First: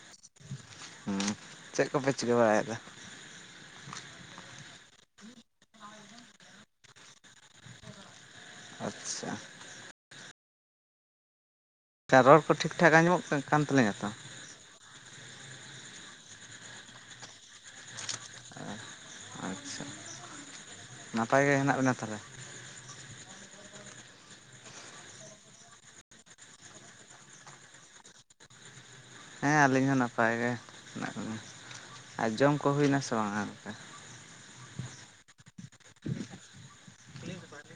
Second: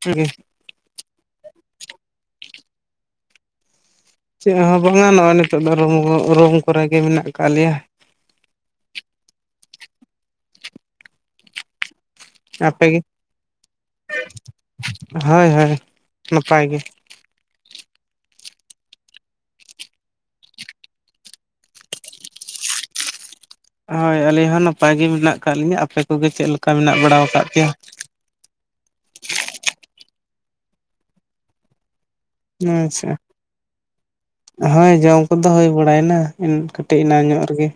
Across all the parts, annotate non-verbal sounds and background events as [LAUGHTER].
ᱴᱷᱤᱜ ᱜᱮ ᱦᱩᱸ ᱪᱮᱫ ᱠᱚᱯᱮ ᱪᱤᱠᱟᱹ ᱵᱟᱲᱟᱭᱫᱟ? ᱪᱮᱫ ᱦᱚᱸ ᱵᱟᱝᱟ ᱱᱚᱜᱼᱚᱭ ᱱᱤᱛᱚᱜ ᱫᱚ ᱨᱩᱢ, ᱨᱩᱢ ᱠᱚᱨᱮᱜ ᱜᱮ ᱢᱮᱱᱟᱜ ᱟᱠᱟᱫ ᱞᱮᱭᱟ᱾ ᱟᱪᱪᱷᱟ᱾ ᱨᱚᱲ ᱠᱚ ᱴᱷᱤᱠ-ᱴᱷᱟᱠ ᱟᱯᱮᱜᱮ ᱟᱡᱚᱢᱚᱜ ᱠᱟᱱ ᱛᱟᱹᱞᱤᱧᱟ ᱛᱚ? ᱦᱳᱭ ᱦᱳᱭ ᱱᱟᱯᱟᱭ ᱜᱮ᱾ ᱟᱪᱪᱷᱟ ᱱᱟᱯᱟᱭ ᱜᱮ ᱦᱮᱱᱟᱜ ᱵᱮᱱᱟ ᱛᱟᱦᱚᱞᱮ? ᱦᱳᱭ ᱟᱹᱞᱤᱧ ᱦᱚᱸ ᱱᱟᱯᱟᱭ ᱜᱮ ᱢᱮᱱᱟᱜ ᱠᱟᱫ ᱞᱤᱧᱟᱹ᱾ᱟᱯᱮ ᱠᱚᱜᱮ ᱪᱮᱫ ᱞᱮᱠᱟ ᱢᱮᱱᱟᱜ ᱵᱟᱲᱟ ᱟᱠᱟᱫ ᱯᱮᱭᱟ? ᱦᱮᱸ ᱟᱹᱞᱤᱧ ᱦᱚᱸ ᱱᱟᱯᱟᱭ ᱜᱮ ᱦᱮᱱᱟᱜ ᱞᱤᱧᱟ, ᱟᱨ ᱡᱚᱢ ᱠᱚ ᱦᱩᱭᱱᱟ ᱥᱮ ᱟᱪᱪᱷᱟ ᱵᱟᱝᱟ ᱠᱟ ᱦᱳᱭ ᱡᱚᱢ ᱠᱚᱫᱚ ᱦᱩᱭᱳ ᱵᱟᱲᱟᱭᱮᱱᱟ ᱠᱟᱹᱴᱤᱡ ᱮᱱᱟᱱ ᱧᱚᱜ ᱨᱮᱜᱮ᱾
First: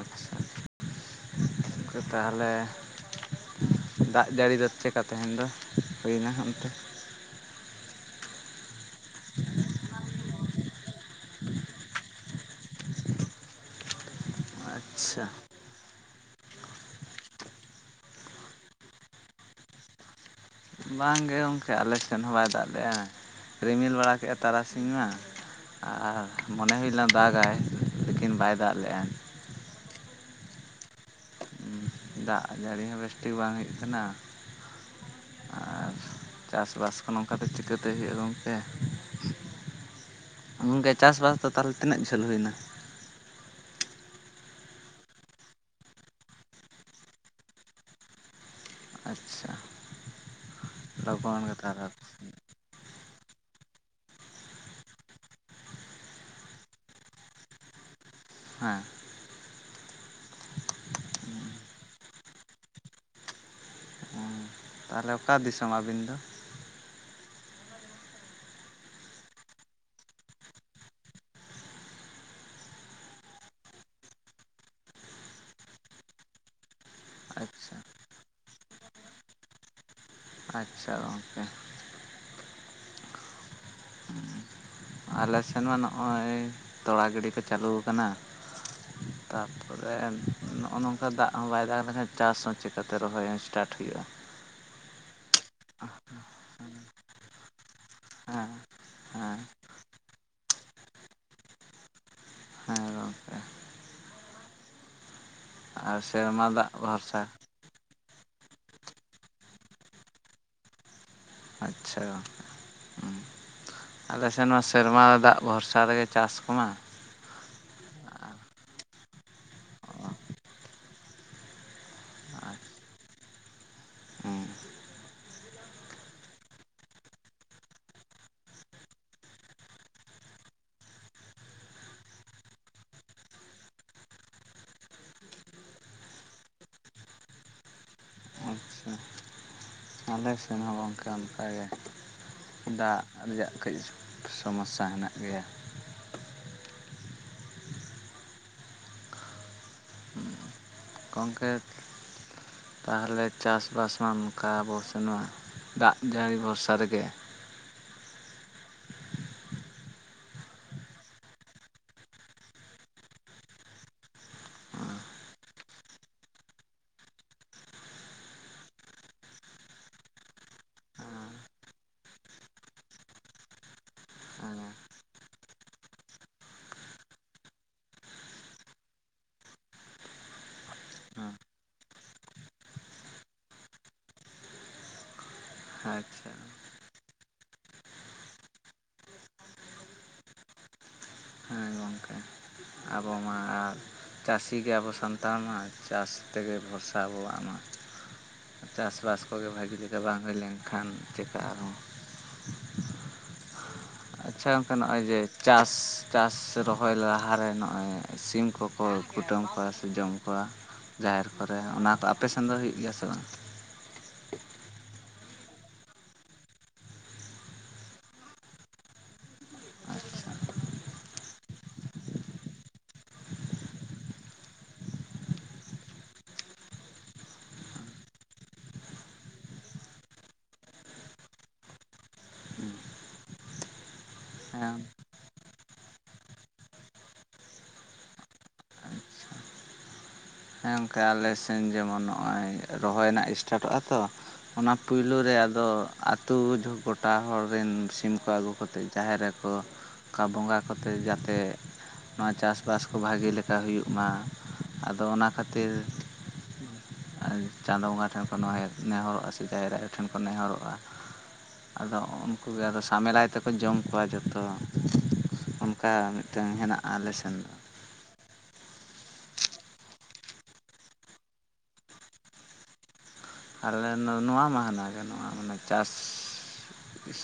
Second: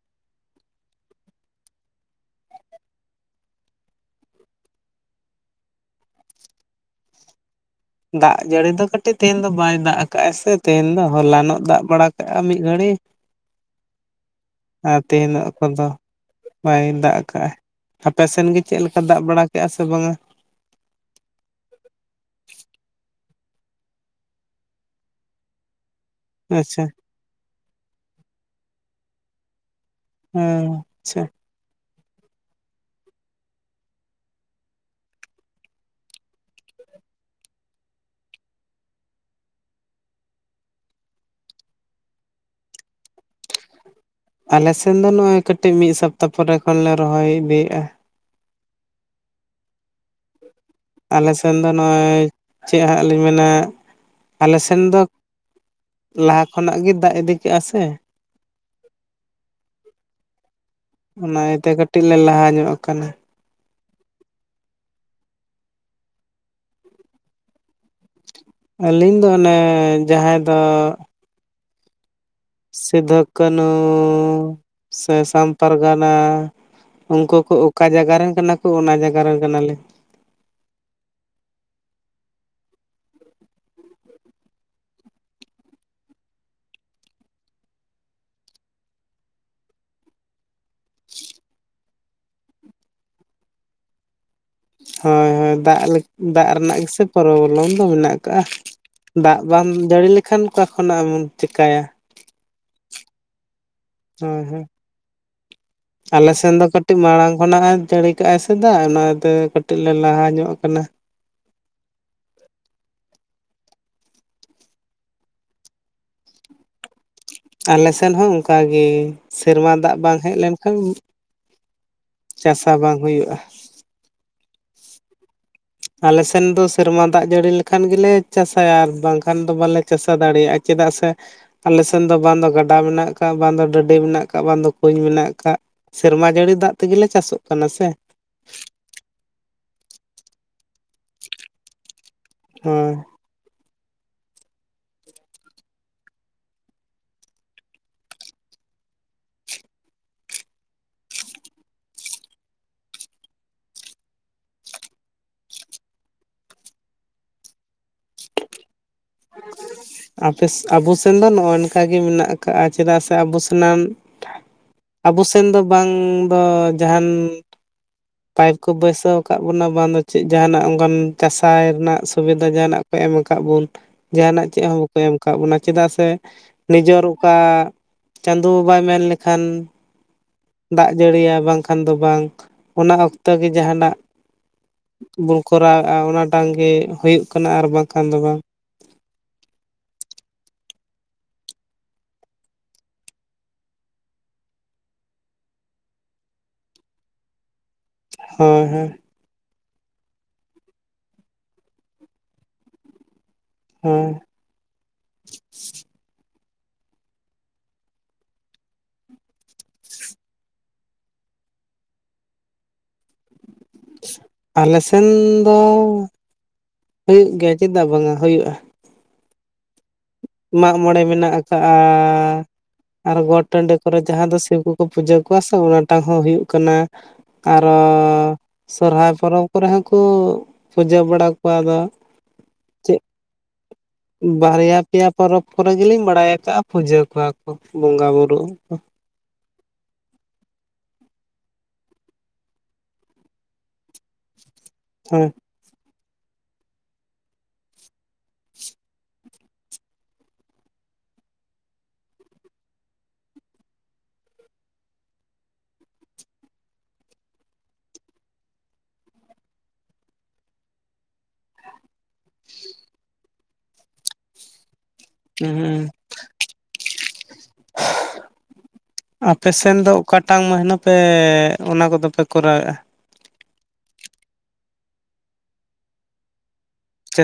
ᱟᱪᱪᱷᱟ [UNINTELLIGIBLE] ᱛᱟᱦᱚᱞᱮ ᱫᱟᱜ ᱡᱟᱹᱲᱤ ᱫᱚ ᱪᱮᱜᱠᱟ ᱛᱮᱦᱮᱧ ᱫᱚ ᱦᱩᱭᱱᱟ ᱚᱱᱛᱮ? ᱫᱟᱜ ᱡᱟᱹᱲᱤ ᱫᱚ ᱠᱟᱹᱴᱤᱡ ᱛᱮᱦᱮᱧ ᱫᱚ ᱵᱟᱭ ᱫᱟᱜ ᱟᱠᱟᱜᱼᱟ ᱥᱮ ᱛᱮᱦᱤᱧ ᱫᱚ ᱦᱚᱞᱟᱱᱚᱜ ᱫᱟᱜ ᱵᱟᱲᱟ ᱠᱟᱜᱼᱟ ᱢᱤᱫ ᱜᱷᱟᱹᱲᱤᱡ, [UNINTELLIGIBLE] ᱟᱨ ᱛᱤᱦᱤᱧ ᱠᱚᱫᱚ ᱵᱟᱭ ᱫᱟᱜ ᱠᱟᱜ-ᱟᱭ, ᱟᱯᱮ ᱥᱮᱱ ᱜᱮ ᱪᱮᱫ ᱞᱮᱠᱟ ᱫᱟᱜ ᱵᱟᱲᱟ ᱠᱮᱫᱼᱟ ᱥᱮ ᱵᱟᱝᱟ? ᱵᱟᱝ ᱜᱮ ᱜᱚᱢᱠᱮ ᱟᱞᱮ ᱥᱮᱱ ᱦᱚᱸ ᱵᱟᱭ ᱫᱟᱜ ᱞᱮᱫᱼᱟ᱾ ᱨᱤᱢᱤᱞ ᱵᱟᱲᱟ ᱠᱮᱜᱼᱟ ᱛᱟᱨᱟᱥᱤᱧ ᱢᱟ, ᱟᱨ ᱢᱚᱱᱮ ᱟᱪᱪᱷᱟ ᱦᱩᱭ ᱞᱮᱱᱟ ᱫᱟᱜᱟᱭ, ᱞᱮᱠᱤᱱ ᱵᱟᱭ ᱫᱟᱜ ᱞᱮᱜ-ᱟ᱾ ᱦᱮᱸ ᱟᱪᱪᱷᱟ᱾ ᱫᱟᱜ ᱡᱟᱹᱲᱤ ᱦᱚᱸ ᱵᱮᱥᱴᱷᱤᱠ ᱵᱟᱝ ᱦᱩᱭᱩᱜ ᱠᱟᱱᱟ, ᱟᱨ ᱪᱟᱥᱼᱵᱟᱥ ᱠᱚ ᱱᱚᱝᱠᱟ ᱛᱮ ᱪᱤᱠᱟᱹᱛᱮ ᱦᱩᱭᱩᱜᱼᱟ ᱜᱚᱝᱠᱮ [INAUDIBLE] ᱜᱚᱢᱠᱮ ᱪᱟᱥᱵᱟᱥ ᱫᱚ ᱛᱟᱦᱚᱞᱮ ᱛᱤᱱᱟᱹᱜ ᱡᱷᱟᱹᱞ ᱦᱩᱭᱱᱟ? ᱟᱞᱮ ᱥᱮᱱ ᱫᱚ ᱱᱚᱜ ᱚᱭ ᱠᱟᱹᱴᱤᱡ ᱢᱤᱫ ᱥᱚᱯᱛᱟᱦ ᱯᱚᱨᱮ ᱠᱷᱚᱱ ᱞᱮ ᱨᱚᱦᱚᱭ ᱤᱫᱤᱭᱮᱫᱼᱟ ᱟᱪᱷᱟ ᱟᱞᱮ ᱥᱮᱱ ᱫᱚ ᱱᱚᱜᱼᱚᱭ ᱪᱮᱫ ᱦᱟᱸᱜ ᱞᱤᱧ ᱢᱮᱱᱟ ᱟᱞᱮ ᱥᱮᱱ ᱫᱚ ᱞᱟᱦᱟ ᱠᱷᱚᱱᱟᱜ ᱜᱮ ᱫᱟᱜ ᱤᱫᱤ ᱠᱮᱜᱼᱟ ᱥᱮ ᱦᱮᱸ ᱚᱱᱟ ᱤᱭᱟᱹᱛᱮ ᱠᱟᱹᱴᱤᱡ ᱞᱮ ᱞᱟᱦᱟ ᱧᱚᱜ ᱟᱠᱟᱱᱟ ᱦᱩᱸ ᱛᱟᱦᱚᱞᱮ ᱚᱠᱟ ᱫᱤᱥᱚᱢ ᱟᱹᱵᱤᱱ ᱫᱚ ᱟᱹᱞᱤᱧ ᱫᱚ ᱚᱱᱮ ᱡᱟᱦᱟᱸ ᱫᱚ ᱥᱤᱫᱩ ᱠᱟᱹᱱᱦᱩ ᱥᱮ ᱥᱟᱢ ᱯᱟᱨᱜᱟᱱᱟ ᱩᱱᱠᱩ ᱠᱚ ᱟᱪᱪᱷᱟ ᱚᱠᱟ ᱡᱟᱭᱜᱟ ᱨᱮᱱ ᱠᱟᱱᱟ ᱠᱚ ᱚᱱᱟ ᱡᱟᱭᱜᱟ ᱨᱮᱱ ᱠᱟᱱᱟᱞᱮ ᱟᱪᱪᱷᱟ ᱜᱚᱢᱠᱮ ᱟᱞᱮ ᱥᱮᱫ ᱢᱟ ᱱᱚᱜᱼᱚᱭ ᱛᱚᱞᱟ ᱜᱤᱰᱤ ᱠᱚ ᱪᱟᱹᱞᱩ ᱠᱟᱱᱟ ᱛᱟᱯᱚᱨᱮ ᱱᱚᱜᱼᱚ ᱱᱚᱝᱠᱟ ᱫᱟᱜ ᱦᱚᱸ ᱵᱟᱭ ᱫᱟᱜ ᱞᱮᱠᱷᱟᱱ ᱪᱟᱥ ᱦᱚᱸ ᱪᱤᱠᱟ ᱠᱟᱛᱮ ᱨᱚᱦᱚᱭ ᱦᱚ. ᱥᱴᱟᱴ ᱦᱩᱭᱩᱜᱼᱟ ᱦᱳᱭ ᱦᱳᱭ ᱫᱟᱜ ᱫᱟᱜ ᱨᱮᱱᱟᱜ ᱜᱮᱥᱮ ᱯᱨᱚᱵᱽᱞᱮᱢ ᱫᱚ ᱢᱮᱱᱟᱜ ᱠᱟᱜᱼᱟ ᱦᱮᱸ ᱫᱟᱜ ᱦᱮᱸ ᱵᱟᱝ ᱡᱟᱹᱲᱤ ᱞᱮᱠᱷᱟᱱ ᱚᱠᱟ ᱠᱷᱚᱱᱟᱜ ᱮᱢ ᱪᱤᱠᱟᱹᱭᱟ? ᱦᱮᱸ ᱜᱚᱝᱠᱮ ᱦᱮᱸ ᱦᱮᱸ ᱟᱞᱮ ᱥᱮᱨᱢᱟ ᱥᱮᱱ ᱫᱚ ᱫᱟᱜ ᱠᱟᱹᱴᱤᱡ ᱵᱷᱚᱨᱥᱟ ᱢᱟᱲᱟᱝ ᱠᱷᱚᱱᱟᱜ ᱡᱟᱹᱲᱤ [INAUDIBLE] ᱥᱮᱫᱟᱜ ᱚᱱᱟᱛᱮ ᱠᱟᱹᱴᱤᱡ ᱞᱮ ᱞᱟᱦᱟ ᱧᱚᱜ ᱟᱠᱟᱱᱟ ᱟᱪᱪᱷᱟ ᱟᱞᱮ ᱥᱮᱱ ᱱᱚᱣᱟ ᱥᱮᱨᱢᱟ ᱨᱮ ᱫᱟᱜ ᱵᱷᱚᱨᱥᱟ ᱨᱮᱜᱮ ᱪᱟᱥ ᱠᱚᱢᱟ ᱟᱞᱮ ᱥᱮᱫ ᱦᱚᱸ ᱚᱱᱠᱟᱜᱮ ᱥᱮᱨᱢᱟ ᱫᱟᱜ ᱵᱟᱝ ᱦᱮᱡ ᱞᱮᱱᱠᱷᱟᱱ ᱟᱨ ᱪᱟᱥᱟ ᱵᱟᱝ ᱦᱩᱭᱩᱜᱼᱟ ᱦᱮᱸ ᱟᱞᱮ ᱥᱮᱱ ᱫᱚ ᱥᱮᱨᱢᱟ ᱫᱟᱜ ᱡᱟᱹᱲᱤ ᱞᱮᱠᱷᱟᱱ ᱜᱮᱞᱮ ᱪᱟᱥᱟᱭᱟ ᱟᱨ ᱵᱟᱝᱠᱷᱟᱱ ᱫᱚ ᱵᱟᱞᱮ ᱪᱟᱥᱟ ᱫᱟᱲᱮᱭᱟᱜᱼᱟ ᱪᱮᱫᱟᱜ ᱥᱮ ᱟᱞᱮᱥᱮᱱ ᱫᱚ ᱵᱟᱝ ᱫᱚ ᱜᱟᱰᱟ ᱢᱮᱱᱟᱜ ᱟᱠᱟᱫ ᱵᱟᱝ ᱫᱚ ᱰᱟᱹᱰᱤ ᱢᱮᱱᱟᱜ ᱟᱠᱟᱫ ᱵᱟᱝ ᱫᱚ ᱠᱩᱧ ᱢᱮᱱᱟᱜ ᱟᱠᱟᱫ ᱥᱮᱨᱢᱟ ᱡᱟᱹᱲᱤ ᱫᱟᱜ ᱛᱮᱜᱮᱞᱮ ᱪᱟᱥᱚᱜ ᱠᱟᱱᱟ ᱥᱮ ᱟᱪᱪᱷᱟ [INAUDIBLE] ᱟᱞᱮ ᱥᱮᱱ ᱦᱚᱸ ᱜᱚᱢᱠᱮ ᱚᱱᱠᱟᱜᱮ ᱦᱳᱭ ᱫᱟᱜ ᱨᱮᱭᱟᱜ ᱠᱟᱹᱡ ᱥᱚᱢᱚᱥᱥᱟ ᱦᱮᱱᱟᱜ ᱜᱮᱭᱟ ᱠᱚᱝᱠᱨ [INAUDIBLE] ᱛᱟᱦᱞᱮ ᱪᱟᱥᱵᱟᱥ ᱢᱟ ᱱᱚᱝᱠᱟ ᱟᱵᱚ ᱥᱮᱱ ᱢᱟ ᱫᱟᱜ ᱡᱟᱹᱲᱤ ᱵᱷᱚᱨᱥᱟ ᱨᱮᱜᱮ [UNINTELLIGIBLE] ᱟᱯᱮᱥ ᱟᱵᱚ ᱥᱮᱱ ᱫᱚ ᱱᱚᱜᱼᱚ ᱱᱚᱝᱠᱟᱜᱮ ᱢᱮᱱᱟᱜ ᱟᱠᱟᱜᱼᱟ ᱪᱮᱫᱟᱜ ᱥᱮ ᱟᱵᱚ ᱥᱟᱱᱟᱢ ᱟᱵᱚ ᱥᱮᱱ ᱫᱚ ᱵᱟᱝ ᱫᱚ ᱡᱟᱦᱟᱱ ᱯᱟᱭᱤᱯ ᱠᱚ ᱵᱟᱹᱭᱥᱟᱹᱣ ᱟᱠᱟᱫ ᱵᱚᱱᱟ ᱵᱟᱝ ᱫᱚ ᱪᱮᱫ ᱡᱟᱦᱟᱱᱟᱜ ᱚᱱᱠᱟᱱ ᱪᱟᱥᱟᱭ ᱨᱮᱱᱟᱜ ᱥᱩᱵᱤᱫᱷᱟ ᱡᱟᱦᱟᱱᱟᱜ ᱮᱢ ᱟᱠᱟᱫ ᱵᱚᱱ ᱡᱟᱦᱟᱱᱟᱜ ᱪᱮᱫ ᱦᱚᱸ ᱵᱟᱠᱚ ᱮᱢ ᱟᱠᱟᱫ ᱵᱚᱱᱟ ᱪᱮᱫᱟᱜ ᱥᱮ ᱱᱤᱡᱚᱨ ᱚᱠᱟ ᱪᱟᱸᱫᱚ ᱵᱟᱭ ᱢᱮᱱ ᱞᱮᱠᱷᱟᱱ ᱫᱟᱜ ᱡᱟᱹᱲᱤᱭᱟ ᱵᱟᱝᱠᱷᱟᱱ ᱫᱚ ᱵᱟᱝ ᱚᱱᱟ ᱚᱠᱛᱚ ᱜᱮ ᱡᱟᱦᱟᱱᱟᱜ ᱵᱚᱱ ᱠᱚᱨᱟᱣᱮᱫᱼᱟ ᱟᱪᱪᱷᱟ ᱚᱱᱟᱴᱟᱝ ᱜᱮ ᱦᱩᱭᱩᱜ ᱠᱟᱱᱟ ᱟᱨ ᱵᱟᱝᱠᱷᱟᱱ ᱫᱚ ᱵᱟᱝ ᱦᱮᱸ ᱜᱚᱢᱠᱮ ᱟᱵᱚ ᱢᱟ ᱟᱨ ᱪᱟᱹᱥᱤ ᱜᱮ ᱟᱵᱚ ᱥᱟᱱᱛᱟᱲ ᱢᱟ ᱪᱟᱥ ᱛᱮᱜᱮ ᱵᱷᱚᱨᱥᱟ ᱟᱵᱚᱣᱟᱜ ᱢᱟ ᱦᱳᱭ ᱦᱳᱭ ᱪᱟᱥᱼᱵᱟᱥ ᱠᱚᱜᱮ ᱵᱷᱟᱹᱜᱤ ᱞᱮᱠᱟ ᱵᱟᱝ ᱦᱩᱭ ᱞᱮᱱᱠᱷᱟᱱ ᱪᱮᱠᱟ ᱟᱨ ᱦᱚᱸ ᱦᱮᱸ [UNINTELLIGIBLE] ᱟᱪᱪᱷᱟ ᱜᱚᱝᱠᱮ ᱱᱚᱜᱼᱚᱭ ᱡᱮ ᱪᱟᱥ ᱪᱟᱥ ᱨᱚᱦᱚᱭ ᱞᱟᱦᱟᱨᱮ ᱱᱚᱜᱼᱚᱭ ᱥᱤᱢ ᱠᱚ ᱠᱚ ᱠᱩᱴᱟᱹᱢ ᱠᱚᱣᱟ ᱥᱮ ᱡᱚᱢ ᱠᱚᱣᱟ ᱡᱟᱦᱮᱨ ᱠᱚᱨᱮ ᱚᱱᱟ ᱫᱚ ᱟᱯᱮ ᱥᱮᱱ ᱫᱚ ᱦᱩᱭᱩᱜ ᱜᱮᱭᱟ ᱥᱮ ᱵᱟᱝ ᱟᱞᱮ ᱥᱮᱱ ᱫᱚ ᱦᱩᱭᱩᱜ ᱜᱮᱭᱟ ᱪᱮᱫᱟᱜ ᱵᱟᱝᱟ ᱦᱩᱭᱩᱜᱼᱟ ᱢᱟᱜ ᱢᱚᱬᱮ ᱢᱮᱱᱟᱜ ᱟᱠᱟᱜᱼᱟᱻᱟ ᱟᱨ ᱜᱚᱴ ᱴᱟᱺᱰᱤ ᱠᱚᱨᱮ ᱡᱟᱦᱟᱸ ᱫᱚ ᱥᱤᱵ ᱠᱚᱠᱚ ᱯᱩᱡᱟᱹ ᱠᱚᱣᱟ ᱥᱮ ᱚᱱᱟᱴᱟᱝ ᱦᱚᱸ ᱦᱩᱭᱩᱜ ᱠᱟᱱᱟ ᱟᱨᱚᱻᱚ ᱥᱚᱨᱦᱟᱭ ᱯᱚᱨᱚᱵᱽ ᱠᱚᱨᱮ ᱦᱚᱸᱠᱚ ᱯᱩᱡᱟᱹ ᱵᱟᱲᱟ ᱠᱚᱣᱟ ᱟᱫᱚ ᱦᱮᱸ ᱪᱮᱫ [UNINTELLIGIBLE] ᱵᱟᱨᱭᱟ ᱯᱮᱭᱟ ᱯᱚᱨᱚᱵᱽ ᱠᱚᱨᱮ ᱜᱮᱞᱤᱧ ᱵᱟᱲᱟᱭ ᱟᱠᱟᱜᱼᱟ ᱯᱩᱡᱟᱹ ᱠᱚᱣᱟ ᱠᱚ ᱵᱚᱸᱜᱟ ᱵᱩᱨᱩ ᱜᱚᱝᱠᱮ ᱟᱞᱮ ᱥᱮᱱ ᱡᱮᱢᱚᱱ ᱱᱚᱜᱼᱚᱭ ᱨᱚᱦᱚᱭ ᱱᱟᱜ ᱤᱥᱴᱟᱨᱴᱚᱜᱼᱟ ᱛᱚ ᱚᱱᱟ ᱯᱩᱭᱞᱩ ᱦᱮᱸ ᱨᱮ ᱟᱫᱚ ᱟᱹᱛᱩ ᱜᱚᱴᱟ ᱦᱚᱲ ᱨᱮᱱ ᱥᱤᱢ ᱠᱚ ᱟᱹᱜᱩ ᱠᱚᱛᱮ ᱡᱟᱦᱮᱨ ᱨᱮᱠᱚ ᱚᱱᱠᱟ ᱵᱚᱸᱜᱟ ᱠᱚᱛᱮ ᱡᱟᱛᱮ ᱱᱚᱣᱟ ᱪᱟᱥᱼᱵᱟᱥ ᱠᱚ ᱵᱷᱟᱜᱮ ᱞᱮᱠᱟ ᱦᱩᱭᱩᱜ-ᱢᱟ ᱟᱫᱚ ᱚᱱᱟ ᱠᱷᱟᱹᱛᱤᱨ ᱪᱟᱸᱫᱳ ᱵᱚᱸᱜᱟ ᱴᱷᱮᱱ ᱠᱚ ᱱᱮᱦᱚᱨᱚᱜᱼᱟ ᱥᱮ ᱡᱟᱦᱮᱨ ᱟᱭᱳ ᱴᱷᱮᱱ ᱠᱚ ᱱᱮᱦᱚᱨᱚᱜᱼᱟ ᱟᱫᱚ ᱩᱱᱠᱩ ᱜᱮ ᱟᱫᱚ ᱥᱟᱢᱮᱞᱟᱭ ᱛᱮᱠᱚ ᱡᱚᱢ ᱠᱚᱣᱟ ᱡᱚᱛᱚ ᱦᱩᱸ ᱚᱱᱠᱟ ᱢᱤᱫᱴᱟᱹᱝ ᱦᱮᱱᱟᱜᱼᱟ ᱟᱞᱮ ᱥᱮᱱ ᱫᱚ ᱟᱯᱮ ᱥᱮᱱ ᱫᱚ ᱚᱠᱟᱴᱟᱜ ᱢᱟᱹᱦᱱᱟᱹ ᱯᱮ ᱚᱱᱟ ᱠᱚᱫᱚ ᱯᱮ ᱠᱚᱨᱟᱣᱮᱫᱼᱟ ᱟᱞᱮ ᱱᱚᱣᱟ ᱢᱟᱹᱦᱱᱟᱹ ᱜᱮ ᱱᱚᱣᱟ ᱢᱟᱱᱮ ᱪᱟᱥ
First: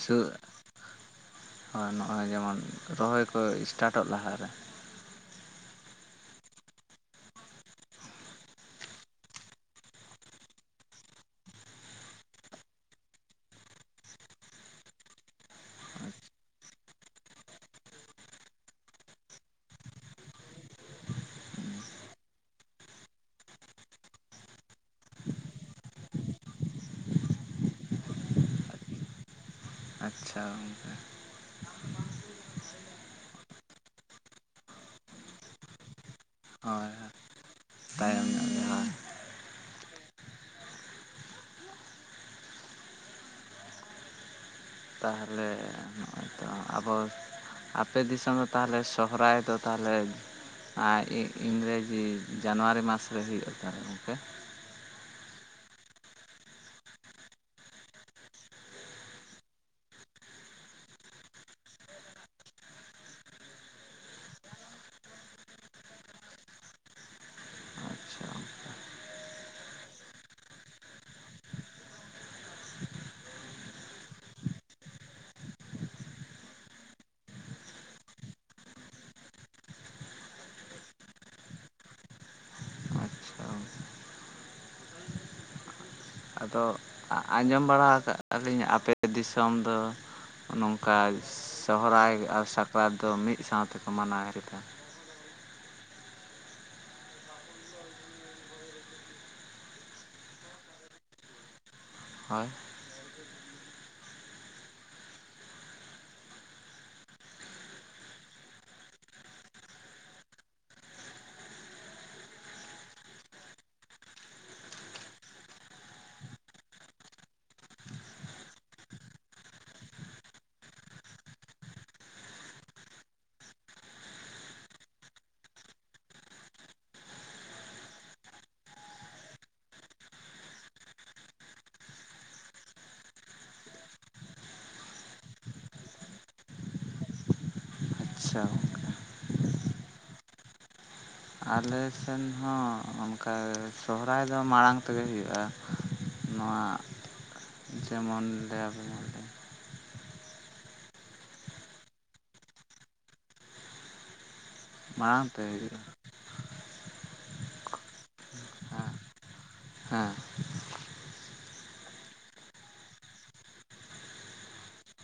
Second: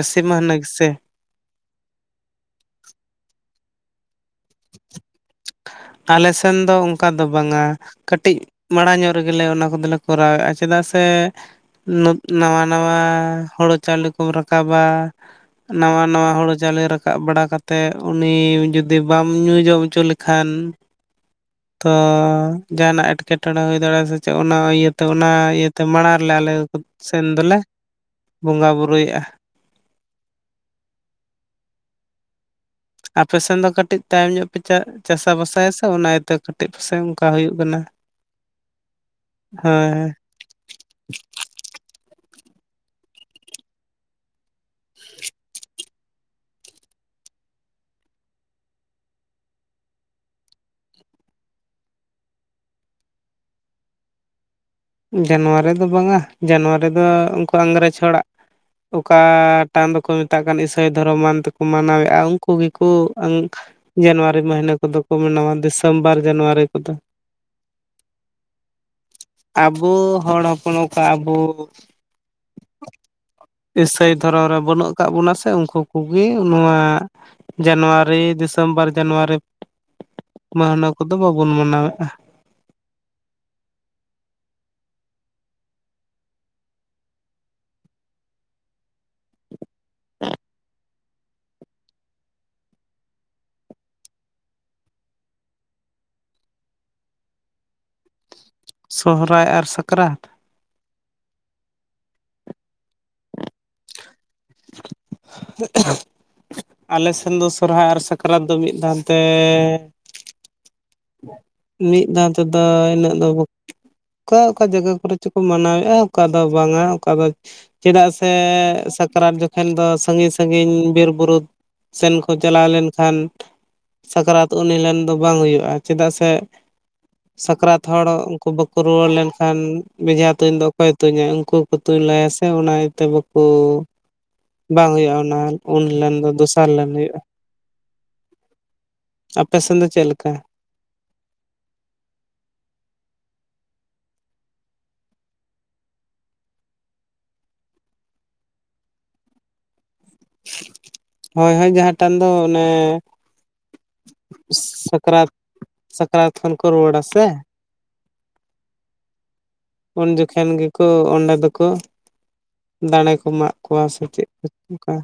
ᱥᱚ ᱢᱟᱹᱦᱱᱟᱹ ᱜᱮᱥᱮ [UNINTELLIGIBLE] ᱦᱳᱭ ᱱᱚᱜᱼᱚᱭ ᱡᱮᱢᱚᱱ ᱨᱚᱦᱚᱭ ᱠᱚ ᱤᱥᱴᱟᱴᱚᱜ ᱞᱟᱦᱟᱨᱮ ᱟᱞᱮ ᱥᱮᱱ ᱫᱚ ᱚᱱᱠᱟ ᱫᱚ ᱵᱟᱝᱟᱹ ᱠᱟᱹᱴᱤᱡ ᱢᱟᱲᱟᱝ ᱧᱚᱜ ᱨᱮᱜᱮᱞᱮ ᱚᱱᱟ ᱠᱚᱫᱚᱞᱮ ᱠᱚᱨᱟᱣᱮᱫᱼᱟ ᱪᱮᱫᱟᱜ ᱥᱮ [UNINTELLIGIBLE] ᱱᱟᱣᱟ ᱱᱟᱣᱟ ᱦᱳᱲᱳ ᱪᱟᱣᱞᱮ ᱠᱚ ᱨᱟᱠᱟᱵᱟᱹ ᱱᱟᱶᱟ ᱱᱟᱶᱟ ᱦᱩᱲᱩ ᱪᱟᱣᱮ ᱨᱟᱠᱟᱵ ᱵᱟᱲᱟ ᱠᱟᱛᱮᱜ ᱩᱱᱤ ᱡᱩᱫᱤ ᱵᱟᱢ ᱧᱩ ᱡᱚᱢ ᱦᱚᱪᱚ ᱠᱷᱟᱱ ᱦᱩᱸ [UNINTELLIGIBLE] ᱛᱚ ᱡᱟᱦᱟᱱᱟᱜ ᱮᱴᱠᱮᱴᱚᱬᱮ ᱦᱩᱭ ᱫᱟᱲᱮᱭᱟᱜᱼᱟ ᱥᱮ ᱪᱮᱫ ᱚᱱᱟ ᱤᱭᱟᱹᱛᱮ ᱚᱱᱟ ᱤᱭᱟᱹᱛᱮ ᱢᱟᱲᱟᱝ ᱨᱮᱞᱮ ᱟᱞᱮ ᱥᱮᱱ ᱫᱚᱞᱮ ᱵᱚᱸᱜᱟ ᱵᱳᱨᱳᱭᱮᱜᱼᱟ ᱟᱪᱪᱷᱟ ᱟᱯᱮ ᱥᱮᱱ ᱫᱚ ᱠᱟᱹᱴᱤᱡ ᱛᱟᱭᱚᱢ ᱧᱚᱜ ᱯᱮ ᱪᱟ ᱪᱟᱥᱟ ᱵᱟᱥᱟᱭᱟ ᱥᱮ ᱚᱱᱟ ᱤᱭᱟᱹᱛᱮ ᱠᱟᱹᱴᱤᱡ ᱦᱳᱭ ᱯᱟᱥᱮᱡ ᱚᱱᱠᱟ ᱦᱩᱭᱩᱜ ᱠᱟᱱᱟ ᱛᱟᱭᱚᱢ ᱧᱚᱜ ᱜᱮ ᱦᱟᱸᱜ ᱦᱳᱭ [UNINTELLIGIBLE] ᱛᱟᱦᱚᱞᱮ ᱱᱚᱜᱼᱚᱭ ᱛᱚ ᱟᱵᱚ ᱟᱯᱮ ᱫᱤᱥᱚᱢ ᱫᱚ ᱛᱟᱦᱚᱞᱮ ᱥᱚᱦᱚᱨᱟᱭ ᱫᱚ ᱛᱟᱦᱚᱞᱮ ᱟ ᱤ ᱤᱝᱨᱮᱡᱤ ᱡᱟᱱᱩᱣᱟᱨᱤ ᱢᱟᱥ ᱨᱮ ᱦᱩᱭᱩᱜᱼᱟ ᱛᱟᱦᱞᱮ ᱜᱚᱢᱠᱮ ᱡᱟᱱᱩᱣᱟᱨᱤ ᱫᱚ ᱵᱟᱝᱟ ᱡᱟᱱᱩᱣᱟᱨᱤ ᱫᱚ ᱩᱱᱠᱩ ᱤᱝᱨᱮᱡᱽ ᱦᱚᱲᱟᱜ ᱚᱠᱟᱴᱟᱱ ᱫᱚᱠᱚ ᱢᱮᱛᱟᱜ ᱠᱟᱱ ᱤᱥᱟᱹᱭ ᱫᱷᱚᱨᱚᱢᱟᱱ ᱛᱮᱠᱚ ᱢᱟᱱᱟᱣᱮᱼᱟ ᱩᱱᱠᱩ ᱜᱮᱠᱚ ᱟᱝ ᱡᱟᱱᱩᱣᱟᱨᱤ ᱢᱟᱹᱦᱱᱟᱹ ᱠᱚᱫᱚ ᱠᱚ ᱢᱱᱟᱣᱟ ᱰᱤᱥᱮᱢᱵᱚᱨ ᱡᱟᱱᱩᱣᱟᱨᱤ ᱠᱚᱫᱚ ᱟᱪᱪᱷᱟ ᱟᱵᱚ ᱦᱚᱲ ᱦᱚᱯᱚᱱ ᱚᱠᱟ ᱟᱵᱚ [INAUDIBLE] ᱤᱥᱟᱹᱭ ᱫᱷᱚᱨᱚᱢ ᱨᱮ ᱵᱟᱹᱱᱩᱜ ᱟᱠᱟ ᱵᱚᱱᱟ ᱥᱮ ᱩᱱᱠᱩ ᱠᱚᱜᱮ ᱱᱚᱣᱟ ᱡᱟᱱᱩᱣᱟᱨᱤ ᱰᱤᱥᱮᱢᱵᱚᱨ ᱡᱟᱱᱩᱣᱟᱨᱤ ᱢᱟ ᱱᱚᱣᱟ ᱠᱚᱫᱚ ᱵᱟᱵᱚᱱ ᱢᱟᱱᱟᱣᱮᱫᱼᱟ᱾ ᱟᱪᱪᱷᱟ ᱟᱫᱚ ᱟᱸᱡᱚᱢ ᱵᱟᱲᱟ ᱠᱟᱜᱼᱟ ᱞᱤᱧ ᱟᱯᱮ ᱫᱤᱥᱚᱢ ᱫᱚ ᱱᱚᱝᱠᱟ ᱚᱱᱠᱟ ᱥᱚᱦᱨᱟᱭ ᱟᱨ ᱥᱟᱠᱨᱟᱛ ᱫᱚ ᱢᱤᱫ ᱥᱟᱶᱛᱮᱠᱚ ᱢᱟᱱᱟᱣᱮᱫᱟ ᱥᱚᱦᱨᱟᱭ ᱟᱨ ᱥᱟᱠᱨᱟᱛ, ᱦᱳᱭ [INAUDIBLE] ᱟᱞᱮ ᱥᱮᱱ ᱫᱚ ᱥᱚᱨᱦᱟᱭ ᱟᱨ ᱥᱟᱠᱨᱟᱛ ᱫᱚ ᱢᱤᱫ ᱫᱷᱟᱱᱛᱮᱻ ᱢᱤᱫ ᱫᱷᱟᱣ ᱛᱮᱫᱚ ᱤᱱᱟᱹᱜ ᱫᱚ ᱚᱠᱟ ᱚᱠᱟ ᱡᱟᱭᱜᱟ ᱠᱚᱨᱮ ᱪᱚᱠᱚ ᱢᱟᱱᱟᱣᱮᱫᱼᱟ ᱚᱠᱟ ᱫᱚ ᱵᱟᱝᱟ ᱚᱠᱟ ᱫᱚ ᱪᱮᱫᱟᱜ ᱥᱮ ᱥᱟᱠᱨᱟᱛ ᱡᱚᱠᱷᱚᱱ ᱫᱚ ᱥᱟᱺᱜᱤᱧ ᱥᱟᱺᱜᱤᱧ ᱵᱤᱨᱼᱵᱩᱨᱩ ᱥᱮᱱ ᱠᱚ ᱪᱟᱞᱟᱣ ᱞᱮᱱᱠᱷᱟᱱ ᱥᱟᱠᱨᱟᱛ ᱩᱱᱦᱤᱞᱱ ᱫᱚ ᱵᱟᱝ ᱦᱩᱭᱩᱜᱼᱟ ᱪᱮᱫᱟᱜ ᱥᱮ [INAUDIBLE] ᱥᱟᱠᱨᱟᱛ ᱦᱚᱲ ᱩᱱᱠᱩ ᱵᱟᱠᱚ ᱨᱩᱭᱟᱹᱲ ᱞᱮᱱᱠᱷᱟᱱ ᱵᱮᱡᱷᱟ ᱛᱩᱧ ᱫᱚ ᱚᱠᱚᱭᱮ ᱛᱩᱧᱟ ᱩᱱᱠᱩ ᱛᱩᱧ ᱞᱟᱭᱟ ᱥᱮ ᱚᱱᱟ ᱤᱭᱟᱹᱛᱮ ᱵᱟᱠᱚ ᱵᱟᱝ ᱦᱩᱭᱩᱜᱼᱟ ᱚᱱᱟ ᱩᱱᱞᱮᱱ ᱫᱚ ᱫᱚᱥᱟᱨ ᱞᱮᱱ ᱦᱩᱭᱩᱜᱼᱟ ᱟᱪᱷᱟ ᱟᱯᱮᱥᱮᱱ ᱫᱚ ᱪᱮᱫ ᱞᱮᱠᱟ ᱟᱞᱮ ᱥᱮᱱ ᱦᱚᱸ ᱚᱱᱠᱟ ᱥᱚᱦᱨᱟᱭ ᱫᱚ ᱢᱟᱲᱟᱝ ᱛᱮᱜᱮ ᱦᱩᱭᱩᱜᱼᱟ ᱱᱚᱣᱟ ᱡᱮᱢᱚᱱ ᱞᱟᱹᱭᱟᱵᱚᱱ ᱦᱳᱭ ᱦᱳᱭ ᱡᱟᱦᱟᱸ ᱴᱟᱱ ᱫᱚ ᱚᱱᱮ ᱢᱟᱲᱟᱝ ᱥᱟᱠᱨᱟᱛ, ᱛᱮ ᱦᱩᱭᱩᱜᱼᱟ ᱥᱟᱠᱨᱟᱛ ᱠᱷᱚᱱ ᱠᱚ ᱨᱩᱣᱟᱹᱲᱟ ᱥᱮ ᱦᱟᱸ ᱩᱱ ᱡᱚ ᱠᱷᱮᱱ ᱜᱮᱠᱚ ᱚᱸᱰᱮ ᱫᱚᱠᱚ ᱫᱟᱲᱮ ᱠᱚ ᱢᱟᱜ ᱠᱚᱣᱟ ᱥᱮ ᱪᱮᱫ ᱚᱱᱠᱟ᱾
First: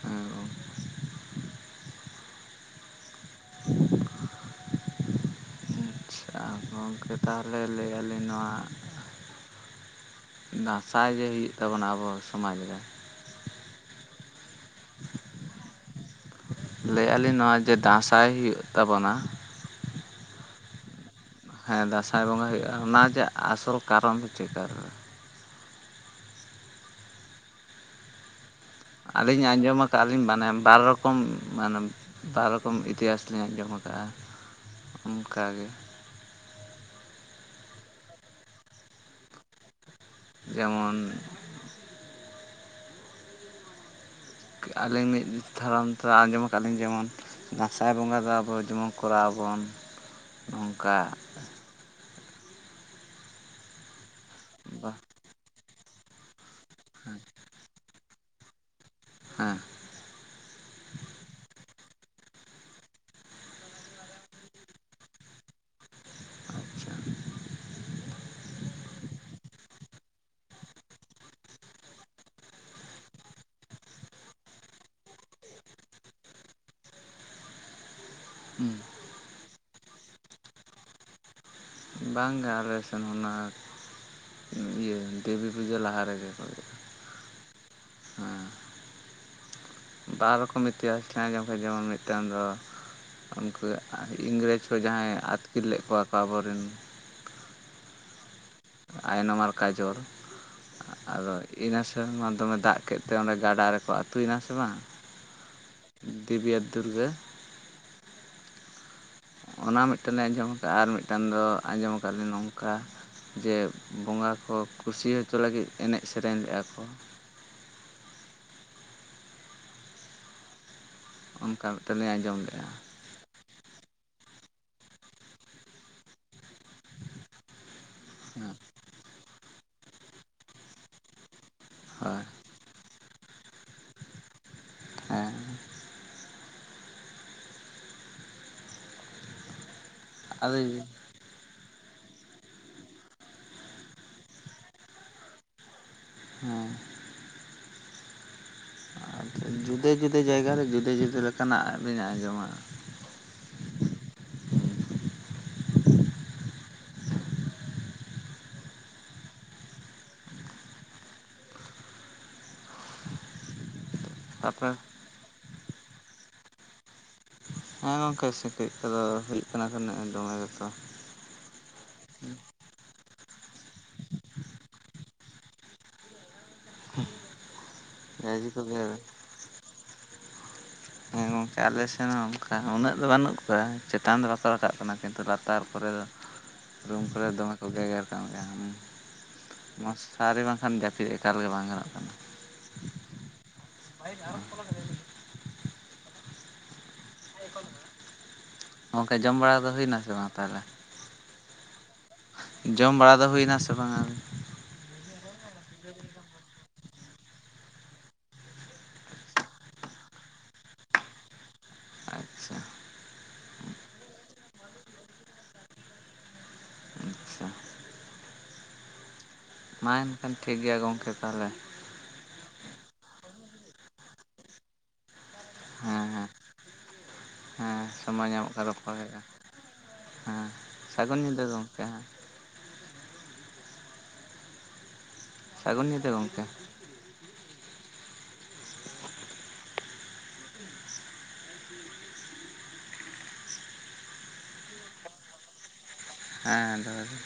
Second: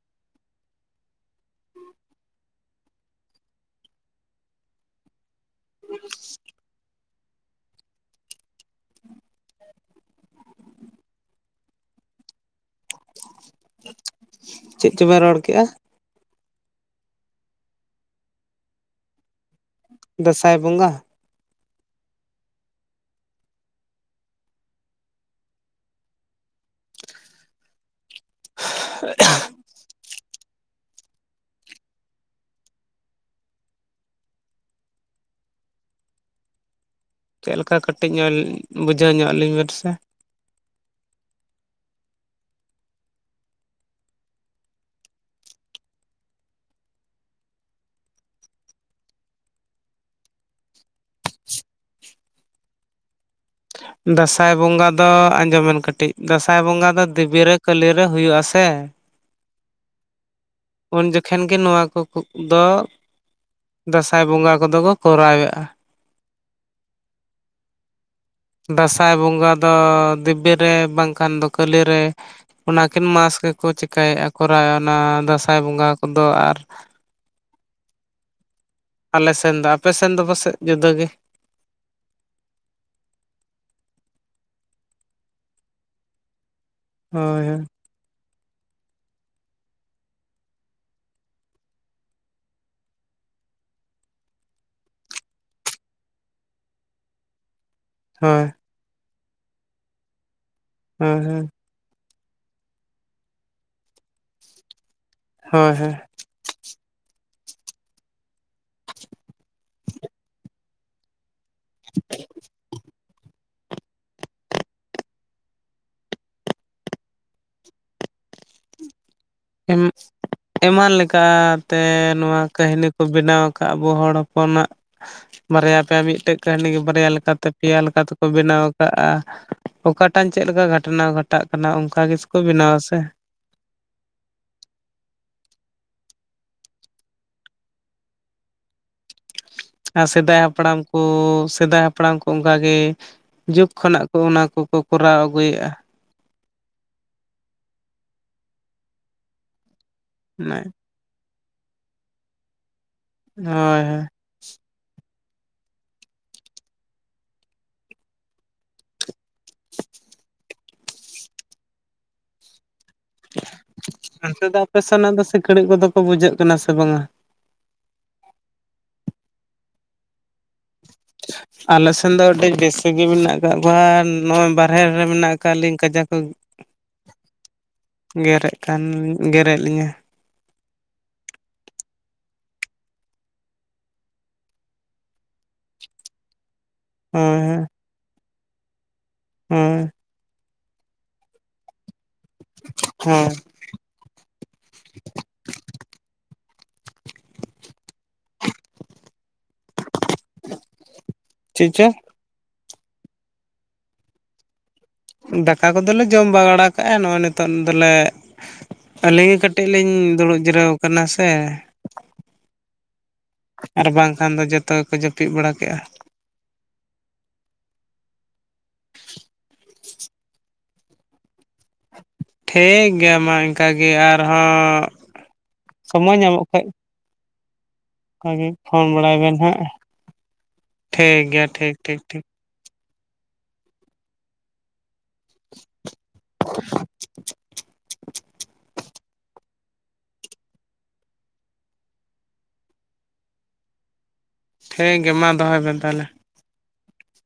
ᱦᱮᱸ ᱜᱚᱝᱠᱮ, [INAUDIBLE] ᱜᱚᱸᱠᱮ ᱛᱟᱦᱚᱞᱮ ᱞᱟᱹᱭ ᱟᱹᱞᱤᱧ ᱱᱚᱣᱟ ᱫᱟᱸᱥᱟᱭ ᱡᱮ ᱦᱩᱭᱩᱜ ᱛᱟᱵᱚᱱᱟ ᱟᱵᱚ ᱥᱚᱢᱟᱡᱽ ᱨᱮ ᱪᱮ ᱪᱚ ᱵᱮᱱ ᱨᱚᱲ ᱠᱮᱜᱼᱟ ᱞᱟᱹᱭᱫ ᱞᱤᱧ ᱱᱚᱭ ᱡᱮ ᱫᱟᱸᱥᱟᱭ ᱦᱩᱭᱩᱜ ᱛᱟᱵᱚᱱᱟ ᱫᱟᱸᱥᱟᱭ ᱵᱚᱸᱜᱟ ᱦᱮᱸ ᱫᱟᱸᱥᱟᱭ ᱵᱚᱸᱜᱟ ᱦᱩᱭᱩᱜᱼᱟ ᱚᱱᱟ ᱡᱮ ᱟᱥᱚᱞ ᱠᱟᱨᱚᱱ ᱫᱚ ᱪᱤᱠᱟᱨ ᱟᱹᱞᱤᱧ ᱟᱸᱡᱚᱢᱟ ᱟᱹᱞᱤᱧ ᱢᱟᱱᱮ ᱵᱟᱨ ᱨᱚᱠᱚᱢ ᱢᱟᱱᱮ ᱵᱟᱨ ᱨᱚᱠᱚᱢ ᱤᱛᱤᱦᱟᱥ ᱞᱤᱧ ᱟᱸᱡᱚᱢ ᱟᱠᱟᱼᱟ ᱚᱱᱠᱟᱜᱮ ᱪᱮᱫ ᱞᱮᱠᱟ ᱠᱟᱹᱴᱤᱡ ᱧᱚᱜ ᱵᱩᱡᱷᱟᱹᱣ ᱧᱚᱜ ᱞᱤᱧ ᱵᱮᱱ ᱥᱮ ᱡᱮᱢᱚᱱ ᱟᱹᱞᱤᱧ ᱢᱤᱫ ᱫᱟᱲᱟᱢ ᱛᱮ ᱟᱸᱡᱚᱢ ᱟᱠᱟᱫ ᱞᱤᱧ ᱡᱮᱢᱚᱱ ᱫᱟᱸᱥᱟᱭ ᱵᱚᱸᱜᱟ ᱫᱚ ᱟᱵᱚ ᱡᱮᱢᱚᱱ ᱠᱚᱨᱟᱣ ᱟᱵᱚᱱ ᱱᱚᱝᱠᱟ ᱫᱟᱸᱥᱟᱭ ᱵᱚᱸᱜᱟ ᱫᱚ ᱟᱸᱡᱚᱢᱮᱱ ᱠᱟᱹᱴᱤᱡ ᱫᱟᱸᱥᱟᱭ ᱵᱚᱸᱜᱟ ᱫᱚ ᱫᱮᱵᱤᱨᱮ ᱠᱟᱹᱞᱤᱨᱮ ᱦᱩᱭᱩᱜᱼᱟ ᱥᱮ ᱦᱮᱸ᱾ ᱩᱱ ᱡᱚᱠᱷᱟᱱ ᱜᱮ ᱱᱚᱣᱟ ᱠ ᱠᱚ ᱫᱚ ᱫᱟᱸᱥᱟᱭ ᱵᱚᱸᱜᱟ ᱠᱚᱫᱚ ᱠᱚ ᱠᱚᱨᱟᱣᱮᱜ-ᱟ᱾ ᱟᱪᱪᱷᱟ ᱫᱟᱸᱥᱟᱭ ᱵᱚᱸᱜᱟ ᱫᱚ ᱫᱮᱵᱤ ᱨᱮ ᱵᱟᱝᱠᱷᱟᱱ ᱫᱚ ᱠᱟᱹᱞᱤ ᱨᱮ᱾ ᱚᱱᱟ ᱠᱤᱱ ᱢᱟᱥ ᱜᱮᱠᱚ ᱪᱤᱠᱟ ᱭᱮᱜ-ᱟ ᱠᱚᱨᱟᱣ ᱚᱱᱟ ᱫᱟᱸᱥᱟᱭ ᱵᱚᱸᱜᱟ ᱠᱚᱫᱚ ᱟᱨᱼᱼ ᱦᱮᱸ ᱟᱞᱮ ᱥᱮᱱ ᱫᱚ ᱟᱯᱮ ᱥᱮᱱ ᱫᱚ ᱵᱟᱥᱮᱡ ᱡᱩᱫᱟᱹ ᱜᱮ? ᱵᱟᱝ ᱜᱮ ᱟᱞᱮ ᱥᱮᱱ ᱦᱚᱸ ᱱᱟᱜ ᱤᱭᱟᱹ ᱫᱮᱵᱤ ᱯᱩᱡᱟᱹ ᱞᱟᱦᱟ ᱨᱮᱜᱮ ᱠᱚ ᱦᱳᱭ ᱦᱳᱭ᱾ ᱦᱮᱸ ᱵᱟᱨ ᱨᱚᱠᱚᱢ ᱤᱛᱤᱦᱟᱥ ᱛᱮᱸ ᱟᱧᱡᱚᱢ ᱠᱟᱜ ᱡᱮᱢᱚᱱ ᱢᱤᱫᱴᱟᱱ ᱫᱚᱼᱼ ᱩᱱᱠᱩ ᱟᱜ ᱤᱝᱨᱟᱹᱡᱽ ᱠᱚ ᱡᱟᱦᱟᱸᱭ ᱟᱛᱠᱤᱨ ᱞᱮᱫ ᱠᱚᱣᱟ ᱠᱚ ᱟᱵᱚ ᱨᱮᱱ᱾ ᱦᱳᱭ᱾ ᱟᱭᱱᱚᱢ ᱟᱨ ᱠᱟᱡᱚᱨ ᱦᱳᱭ ᱟᱫᱚ ᱦᱳᱭ ᱤᱱᱟᱹᱥᱼᱼ ᱥᱮᱨᱢᱟ‌ ᱫᱚᱢᱮ ᱫᱟᱜ ᱠᱮᱫ ᱛᱮ ᱚᱸᱰᱮ ᱜᱟᱰᱟ ᱨᱮᱠᱚ ᱟᱛᱩ ᱭᱮᱱᱟ ᱥᱮ ᱵᱟᱝᱼᱼ ᱦᱚᱭ ᱦᱚᱭ᱾ ᱫᱮᱵᱤᱭᱟ ᱫᱩᱨᱜᱟᱹ᱾ ᱚᱱᱟ ᱢᱤᱫ ᱴᱟᱱᱮ ᱟᱸᱡᱚᱢ ᱠᱟᱜ-ᱟ ᱟᱨ ᱢᱤᱫ ᱴᱟᱱ ᱫᱚ ᱟᱸᱡᱚᱢ ᱟᱠᱟᱫ ᱞᱤᱧ ᱱᱚᱝᱠᱟ᱾ ᱡᱮ ᱵᱚᱸᱜᱟ ᱠᱚ ᱠᱩᱥᱤ ᱦᱚᱪᱚ ᱞᱟᱜᱤᱫ ᱮᱱᱮᱡ ᱥᱮᱨᱮᱧ ᱞᱮᱜ-ᱟ ᱠᱚ᱾ ᱮᱢ ᱟᱭᱢᱟ ᱞᱮᱠᱟ ᱚᱱᱠᱟ ᱛᱮ ᱢᱤᱫᱴᱮᱱ ᱞᱤᱧ ᱟᱸᱡᱚᱢ ᱱᱚᱣᱟ ᱞᱮᱫᱼᱟ ᱠᱟᱹᱦᱱᱤᱼᱼ ᱠᱚ ᱵᱮᱱᱟᱣ ᱟᱠᱟᱜ-ᱟ ᱟᱵᱚ ᱦᱚᱲ ᱦᱚᱯᱚᱱᱟᱜ᱾ ᱵᱟᱨᱭᱟ ᱯᱮᱭᱟ ᱢᱤᱫᱴᱮᱡ ᱠᱟᱹᱦᱱᱤ ᱜᱮ ᱵᱟᱨᱭᱟ ᱞᱮᱠᱟ ᱛᱮ ᱯᱮᱭᱟ ᱞᱮᱠᱟ ᱛᱮᱠᱚ ᱵᱮᱱᱟᱣ ᱠᱟᱜ-ᱟ᱾ ᱚᱠᱟ ᱴᱟᱝ ᱪᱮᱜ ᱞᱮᱠᱟ ᱜᱷᱟᱴᱱᱟ ᱜᱷᱟᱴᱟᱜ ᱠᱟᱱᱟ, ᱚᱱᱠᱟ ᱜᱮ ᱦᱳᱭ ᱥᱮ ᱠᱚ ᱵᱮᱱᱟᱣᱟ ᱥᱮ᱾ ᱦᱮᱸ ᱟᱨ ᱥᱮᱫᱟᱭ ᱟᱫᱚ ᱦᱟᱯᱲᱟᱢ ᱠᱚᱻᱥᱼᱼ ᱥᱮᱫᱟᱭ ᱦᱟᱯᱲᱟᱢ ᱠᱚ ᱚᱱᱠᱟ ᱜᱮ ᱡᱩᱜᱽ ᱠᱷᱚᱱᱟᱜ ᱠᱚ ᱚᱱᱟ ᱠᱚᱠᱚ ᱠᱚᱨᱟᱣ ᱟᱜᱩ ᱮᱜ-ᱟ᱾ ᱦᱮᱸ ᱟᱫᱚ ᱡᱩᱫᱼᱼ ᱡᱩᱫᱟᱹ ᱡᱩᱫᱟᱹ ᱡᱟᱭᱜᱟ ᱨᱮ ᱡᱩᱫᱟᱹ ᱡᱩᱫᱟᱹ ᱞᱮᱠᱟ ᱱᱟᱜ ᱵᱤᱱ ᱟᱸᱡᱚᱢᱟ᱾ ᱦᱳᱭ ᱦᱳᱭ᱾ ᱚᱱᱛᱮ ᱫᱚ ᱛᱟᱨᱯᱚᱨᱮ ᱟᱯᱮ ᱥᱮ ᱱᱟᱜ ᱫᱚ ᱥᱤᱠᱬᱤᱡ ᱠᱚ ᱫᱚ ᱠᱚ ᱵᱩᱡᱷᱟᱹᱜ ᱠᱟᱱᱟ ᱥᱮ ᱵᱟᱝᱟ? ᱦᱮᱸ ᱜᱚᱝᱠᱮ ᱥᱤᱠᱲᱤᱡ ᱠᱚᱫᱚ ᱦᱩᱭᱩᱜ ᱠᱟᱱᱟ ᱠᱚ ᱱᱮᱜ-ᱮ ᱫᱚᱢᱮ ᱜᱮᱛᱚ᱾ ᱟᱞᱮ ᱥᱮᱱ ᱫᱚ ᱟᱹᱰᱤ ᱵᱮᱥᱼᱼ [UNINTELLIGIBLE] ᱢᱤᱱᱟᱜ ᱟᱠᱟᱜ ᱠᱚᱣᱟ ᱱᱚᱜ-ᱚᱭ ᱵᱟᱨᱦᱮ ᱨᱮ ᱢᱮᱱᱟᱜ ᱟᱠᱟᱜ ᱞᱤᱧ ᱠᱟᱡᱟᱠ ᱠᱚᱼᱼ ᱡᱟᱹᱡᱤ ᱜᱮᱨᱮᱜ ᱠᱚᱜᱮ ᱠᱟᱱ ᱜᱮᱨᱮᱜ ᱞᱤᱧᱟᱹ᱾ ᱦᱮᱸ ᱜᱚᱝᱠᱮ ᱟᱞᱮ ᱥᱮᱱ ᱦᱚᱸ ᱚᱱᱠᱟ ᱩᱱᱟᱹᱜ ᱫᱚ ᱵᱟᱱᱩᱜ ᱠᱚᱣᱟ, ᱪᱮᱛᱟᱱ ᱫᱚ ᱵᱟ ᱠᱚ ᱨᱟᱠᱟᱵ ᱠᱟᱱᱟ ᱠᱤᱱᱛᱩ ᱞᱟᱛᱟᱨ ᱠᱚᱨᱮ ᱫᱚᱼᱼ ᱨᱩᱢ ᱦᱮᱸ ᱠᱚᱨᱮ ᱫᱚᱢᱮ ᱠᱚ ᱜᱮᱜᱮᱨ ᱠᱟᱱ ᱜᱮᱭᱟ ᱩᱢᱸ ᱦᱮᱸ ᱢᱚᱥᱼᱼ ᱟᱨᱮ ᱵᱟᱝᱠᱷᱟᱱ ᱡᱟᱯᱤᱫ ᱮᱠᱟᱞ ᱜᱮ ᱵᱟᱝ ᱜᱟᱱᱚᱜ ᱠᱟᱱᱟ᱾ ᱦᱮᱸ᱾ ᱵᱟᱭᱤᱠ‌ ᱟᱨᱚ [UNINTELLIGIBLE] [INAUDIBLE] ᱜᱚᱝᱠᱮ ᱡᱚᱢ ᱵᱟᱲᱟ ᱫᱚ ᱦᱩᱭᱮᱱᱟ ᱥᱮ ᱵᱟᱝ ᱛᱟᱦᱚᱞᱮ? ᱪᱤᱫ ᱪᱚ? ᱡᱚᱢ ᱵᱟᱲᱟ ᱫᱚ ᱦᱩᱭᱱᱟ ᱥᱮ ᱵᱟᱝᱟ ᱟᱨ? ᱫᱟᱠᱟ ᱠᱚᱫᱚ ᱞᱮ ᱡᱚᱢ ᱵᱟᱲᱟ ᱠᱟᱜ-ᱟ᱾ ᱱᱚᱜ-ᱚᱭ ᱱᱤᱛᱚᱜ ᱫᱚᱞᱮᱼᱼ ᱟᱹᱞᱤᱧ ᱜᱮ ᱠᱟᱹᱴᱤᱡ ᱞᱤᱧ ᱫᱩᱲᱩᱵ ᱡᱤᱨᱟᱹᱣ ᱠᱟᱱᱟ ᱥᱮ᱾ ᱟᱪᱪᱷᱟ᱾ ᱟᱨ ᱵᱟᱝᱠᱷᱟᱱ ᱫᱚ ᱡᱚᱛᱚ ᱜᱮᱠᱚ ᱡᱟᱹᱯᱤᱫ ᱵᱟᱲᱟ ᱠᱮᱜ-ᱟ᱾ ᱟᱪᱪᱷᱟ ᱢᱟ ᱮᱱᱠᱷᱟᱱ ᱴᱷᱤᱠ ᱜᱮᱭᱟ ᱜᱚᱝᱠᱮ ᱛᱟᱦᱚᱞᱮ᱾ ᱴᱷᱤᱠ ᱜᱮᱭᱟ ᱢᱟ ᱮᱱᱠᱟ ᱜᱮ ᱟᱨ ᱦᱚᱸ ᱦᱮᱸ ᱥᱚᱢᱚᱭ ᱦᱮᱸ ᱧᱟᱢᱚᱜ ᱠᱷᱟᱡᱼᱼ ᱦᱮᱸ ᱥᱚᱢᱼᱼ ᱚᱱᱠᱟ ᱜᱮ ᱯᱷᱳᱱ ᱵᱟᱲᱟᱭ ᱵᱮᱱ ᱦᱟᱸᱜ᱾ ᱦᱮᱸ ᱥᱟᱹᱜᱩᱱ ᱴᱷᱤᱠ ᱧᱤᱫᱟᱹ ᱜᱮᱭᱟ ᱴᱷᱤᱠ ᱜᱚᱝᱠᱮ ᱴᱷᱤᱠ ᱦᱮᱸ ᱴᱷᱤᱠ᱾ ᱥᱟᱜᱩᱱ ᱧᱤᱫᱟᱹ ᱜᱚᱝᱠᱮ᱾ ᱴᱷᱤᱠ ᱜᱮᱭᱟ ᱢᱟ ᱫᱚᱦᱚᱭ ᱵᱮᱱ ᱛᱟᱦᱚᱞᱮ᱾ ᱦᱮᱸ ᱫᱚᱦᱚᱭ ᱫᱟᱹᱼᱼ